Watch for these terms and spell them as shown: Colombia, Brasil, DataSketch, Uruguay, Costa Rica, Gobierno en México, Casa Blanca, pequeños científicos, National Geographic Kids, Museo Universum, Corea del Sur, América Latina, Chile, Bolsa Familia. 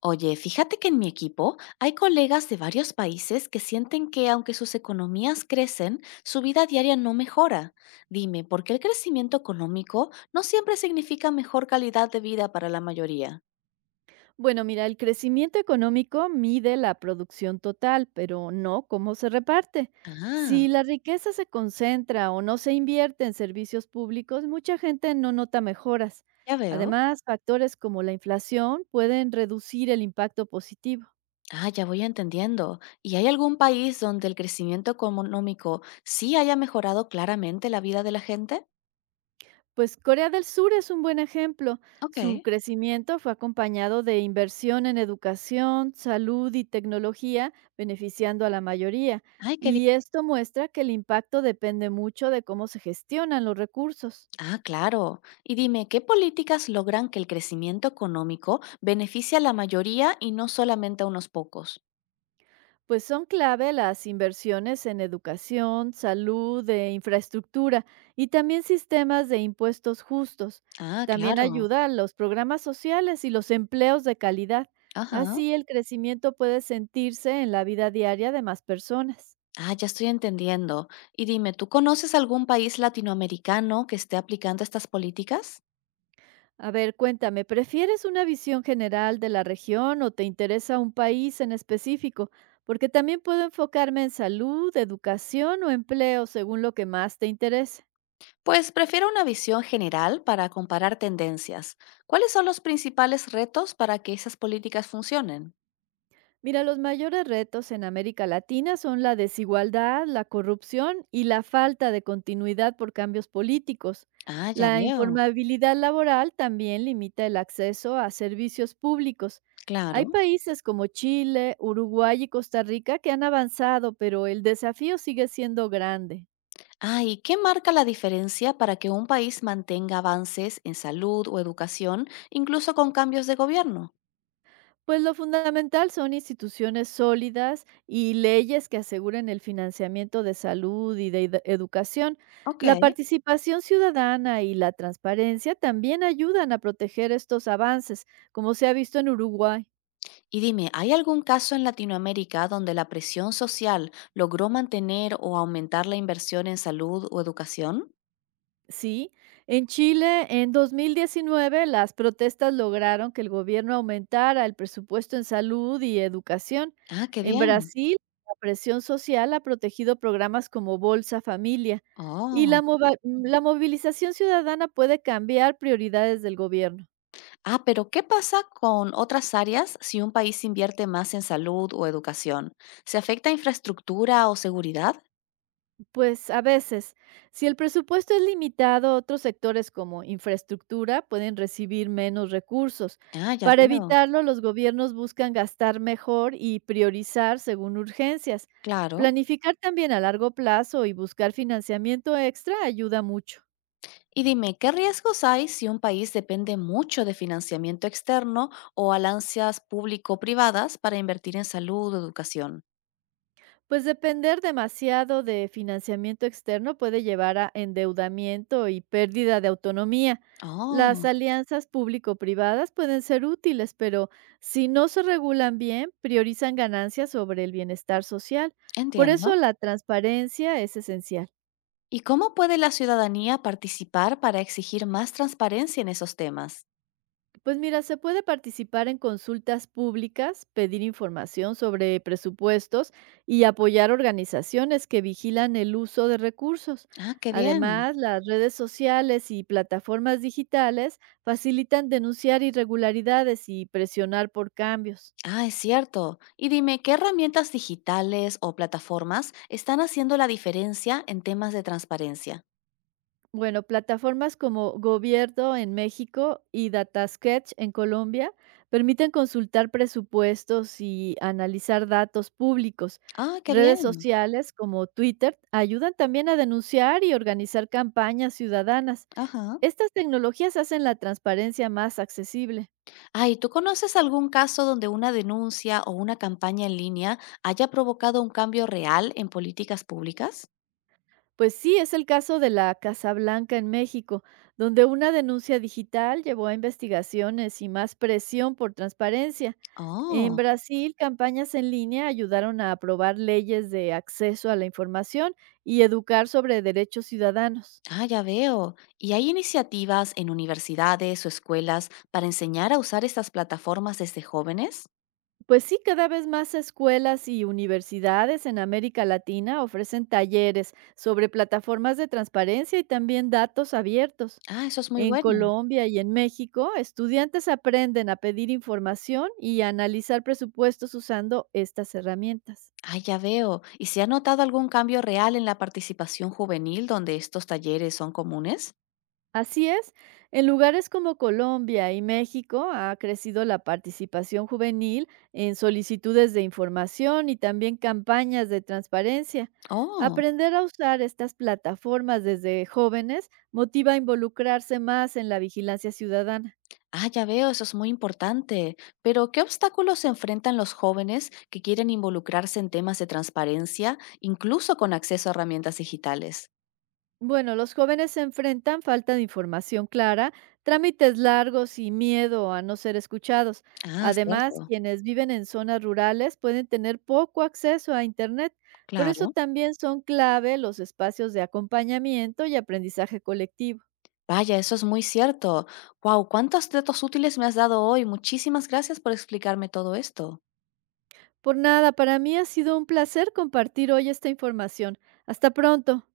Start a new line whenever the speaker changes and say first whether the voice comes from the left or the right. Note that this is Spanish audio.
left: Oye, fíjate que en mi equipo hay colegas de varios países que sienten que aunque sus economías crecen, su vida diaria no mejora. Dime, ¿por qué el crecimiento económico no siempre significa mejor calidad de vida para la mayoría?
right: Bueno, mira, el crecimiento económico mide la producción total, pero no cómo se reparte.
left: Ah,
right: Si la riqueza se concentra o no se invierte en servicios públicos, mucha gente no nota mejoras.
left: ya veo.
right: Además, factores como la inflación pueden reducir el impacto positivo.
left: Ah, ya voy entendiendo. ¿Y hay algún país donde el crecimiento económico sí haya mejorado claramente la vida de la gente?
right: Pues Corea del Sur es un buen ejemplo. Su
left: Ok.
right: crecimiento fue acompañado de inversión en educación, salud y tecnología, beneficiando a la mayoría.
left: Ay, qué
right: Y
left: bien.
right: esto muestra que el impacto depende mucho de cómo se gestionan los recursos.
left: Ah, claro. Y dime, ¿qué políticas logran que el crecimiento económico beneficie a la mayoría y no solamente a unos pocos?
right: Pues son clave las inversiones en educación, salud e infraestructura y también sistemas de impuestos justos.
left: Ah,
right: También
left: claro.
right: ayuda a los programas sociales y los empleos de calidad.
left: Ajá.
right: Así el crecimiento puede sentirse en la vida diaria de más personas.
left: Ah, ya estoy entendiendo. Y dime, ¿tú conoces algún país latinoamericano que esté aplicando estas políticas?
right: A ver, cuéntame, ¿prefieres una visión general de la región o te interesa un país en específico? Porque también puedo enfocarme en salud, educación o empleo según lo que más te interese.
left: Pues prefiero una visión general para comparar tendencias. ¿Cuáles son los principales retos para que esas políticas funcionen?
right: Mira, los mayores retos en América Latina son la desigualdad, la corrupción y la falta de continuidad por cambios políticos.
left: Ah, ya
right: La
left: veo.
right: informabilidad laboral también limita el acceso a servicios públicos. Hay
left: Claro.
right: países como Chile, Uruguay y Costa Rica que han avanzado, pero el desafío sigue siendo grande.
left: Ah, ¿y qué marca la diferencia para que un país mantenga avances en salud o educación, incluso con cambios de gobierno?
right: Pues lo fundamental son instituciones sólidas y leyes que aseguren el financiamiento de salud y de educación.
left: Ok.
right: La participación ciudadana y la transparencia también ayudan a proteger estos avances, como se ha visto en Uruguay.
left: Y dime, ¿hay algún caso en Latinoamérica donde la presión social logró mantener o aumentar la inversión en salud o educación?
right: Sí, en Chile en 2019 las protestas lograron que el gobierno aumentara el presupuesto en salud y educación.
left: Ah, qué
right: En
left: bien.
right: Brasil, la presión social ha protegido programas como Bolsa Familia y
left: Oh.
right: la movilización ciudadana puede cambiar prioridades del gobierno.
left: Ah, pero ¿qué pasa con otras áreas si un país invierte más en salud o educación? ¿Se afecta infraestructura o seguridad?
right: Pues a veces, si el presupuesto es limitado, otros sectores como infraestructura pueden recibir menos recursos.
left: Ah, ya
right: Para
left: veo.
right: evitarlo, los gobiernos buscan gastar mejor y priorizar según urgencias.
left: Claro.
right: Planificar también a largo plazo y buscar financiamiento extra ayuda mucho.
left: Y dime, ¿qué riesgos hay si un país depende mucho de financiamiento externo o alianzas público-privadas para invertir en salud o educación?
right: Pues depender demasiado de financiamiento externo puede llevar a endeudamiento y pérdida de autonomía. Las
left: Oh,
right: alianzas público-privadas pueden ser útiles, pero si no se regulan bien, priorizan ganancias sobre el bienestar social. Por eso
left: entiendo.
right: la transparencia es esencial.
left: ¿Y cómo puede la ciudadanía participar para exigir más transparencia en esos temas?
right: Pues mira, se puede participar en consultas públicas, pedir información sobre presupuestos y apoyar organizaciones que vigilan el uso de recursos.
left: Ah, qué bien.
right: Además, las redes sociales y plataformas digitales facilitan denunciar irregularidades y presionar por cambios.
left: Ah, es cierto. Y dime, ¿qué herramientas digitales o plataformas están haciendo la diferencia en temas de transparencia?
right: Bueno, plataformas como Gobierno en México y DataSketch en Colombia permiten consultar presupuestos y analizar datos públicos.
left: Ah, qué
right: Redes
left: bien.
right: sociales como Twitter ayudan también a denunciar y organizar campañas ciudadanas.
left: Ajá.
right: Estas tecnologías hacen la transparencia más accesible.
left: Ay, ¿tú conoces algún caso donde una denuncia o una campaña en línea haya provocado un cambio real en políticas públicas?
right: Pues sí, es el caso de la Casa Blanca en México, donde una denuncia digital llevó a investigaciones y más presión por transparencia. En
left: Oh,
right: Brasil, campañas en línea ayudaron a aprobar leyes de acceso a la información y educar sobre derechos ciudadanos.
left: ah, ya veo. ¿Y hay iniciativas en universidades o escuelas para enseñar a usar estas plataformas desde jóvenes?
right: Pues sí, cada vez más escuelas y universidades en América Latina ofrecen talleres sobre plataformas de transparencia y también datos abiertos.
left: Ah, eso es muy
right: En
left: bueno.
right: Colombia y en México, estudiantes aprenden a pedir información y a analizar presupuestos usando estas herramientas.
left: Ah, ya veo. ¿Y se ha notado algún cambio real en la participación juvenil donde estos talleres son comunes?
right: Así es, en lugares como Colombia y México ha crecido la participación juvenil en solicitudes de información y también campañas de transparencia.
left: Oh.
right: Aprender a usar estas plataformas desde jóvenes motiva a involucrarse más en la vigilancia ciudadana.
left: Ah, ya veo, eso es muy importante. Pero, ¿qué obstáculos se enfrentan los jóvenes que quieren involucrarse en temas de transparencia, incluso con acceso a herramientas digitales?
right: Bueno, los jóvenes se enfrentan falta de información clara, trámites largos y miedo a no ser escuchados.
left: Ah,
right: Además,
left: cierto,
right: quienes viven en zonas rurales pueden tener poco acceso a Internet. Por eso
left: claro.
right: también son clave los espacios de acompañamiento y aprendizaje colectivo.
left: Vaya, eso es muy cierto. Wow, cuántos datos útiles me has dado hoy. Muchísimas gracias por explicarme todo esto.
right: Por nada, para mí ha sido un placer compartir hoy esta información. Hasta pronto.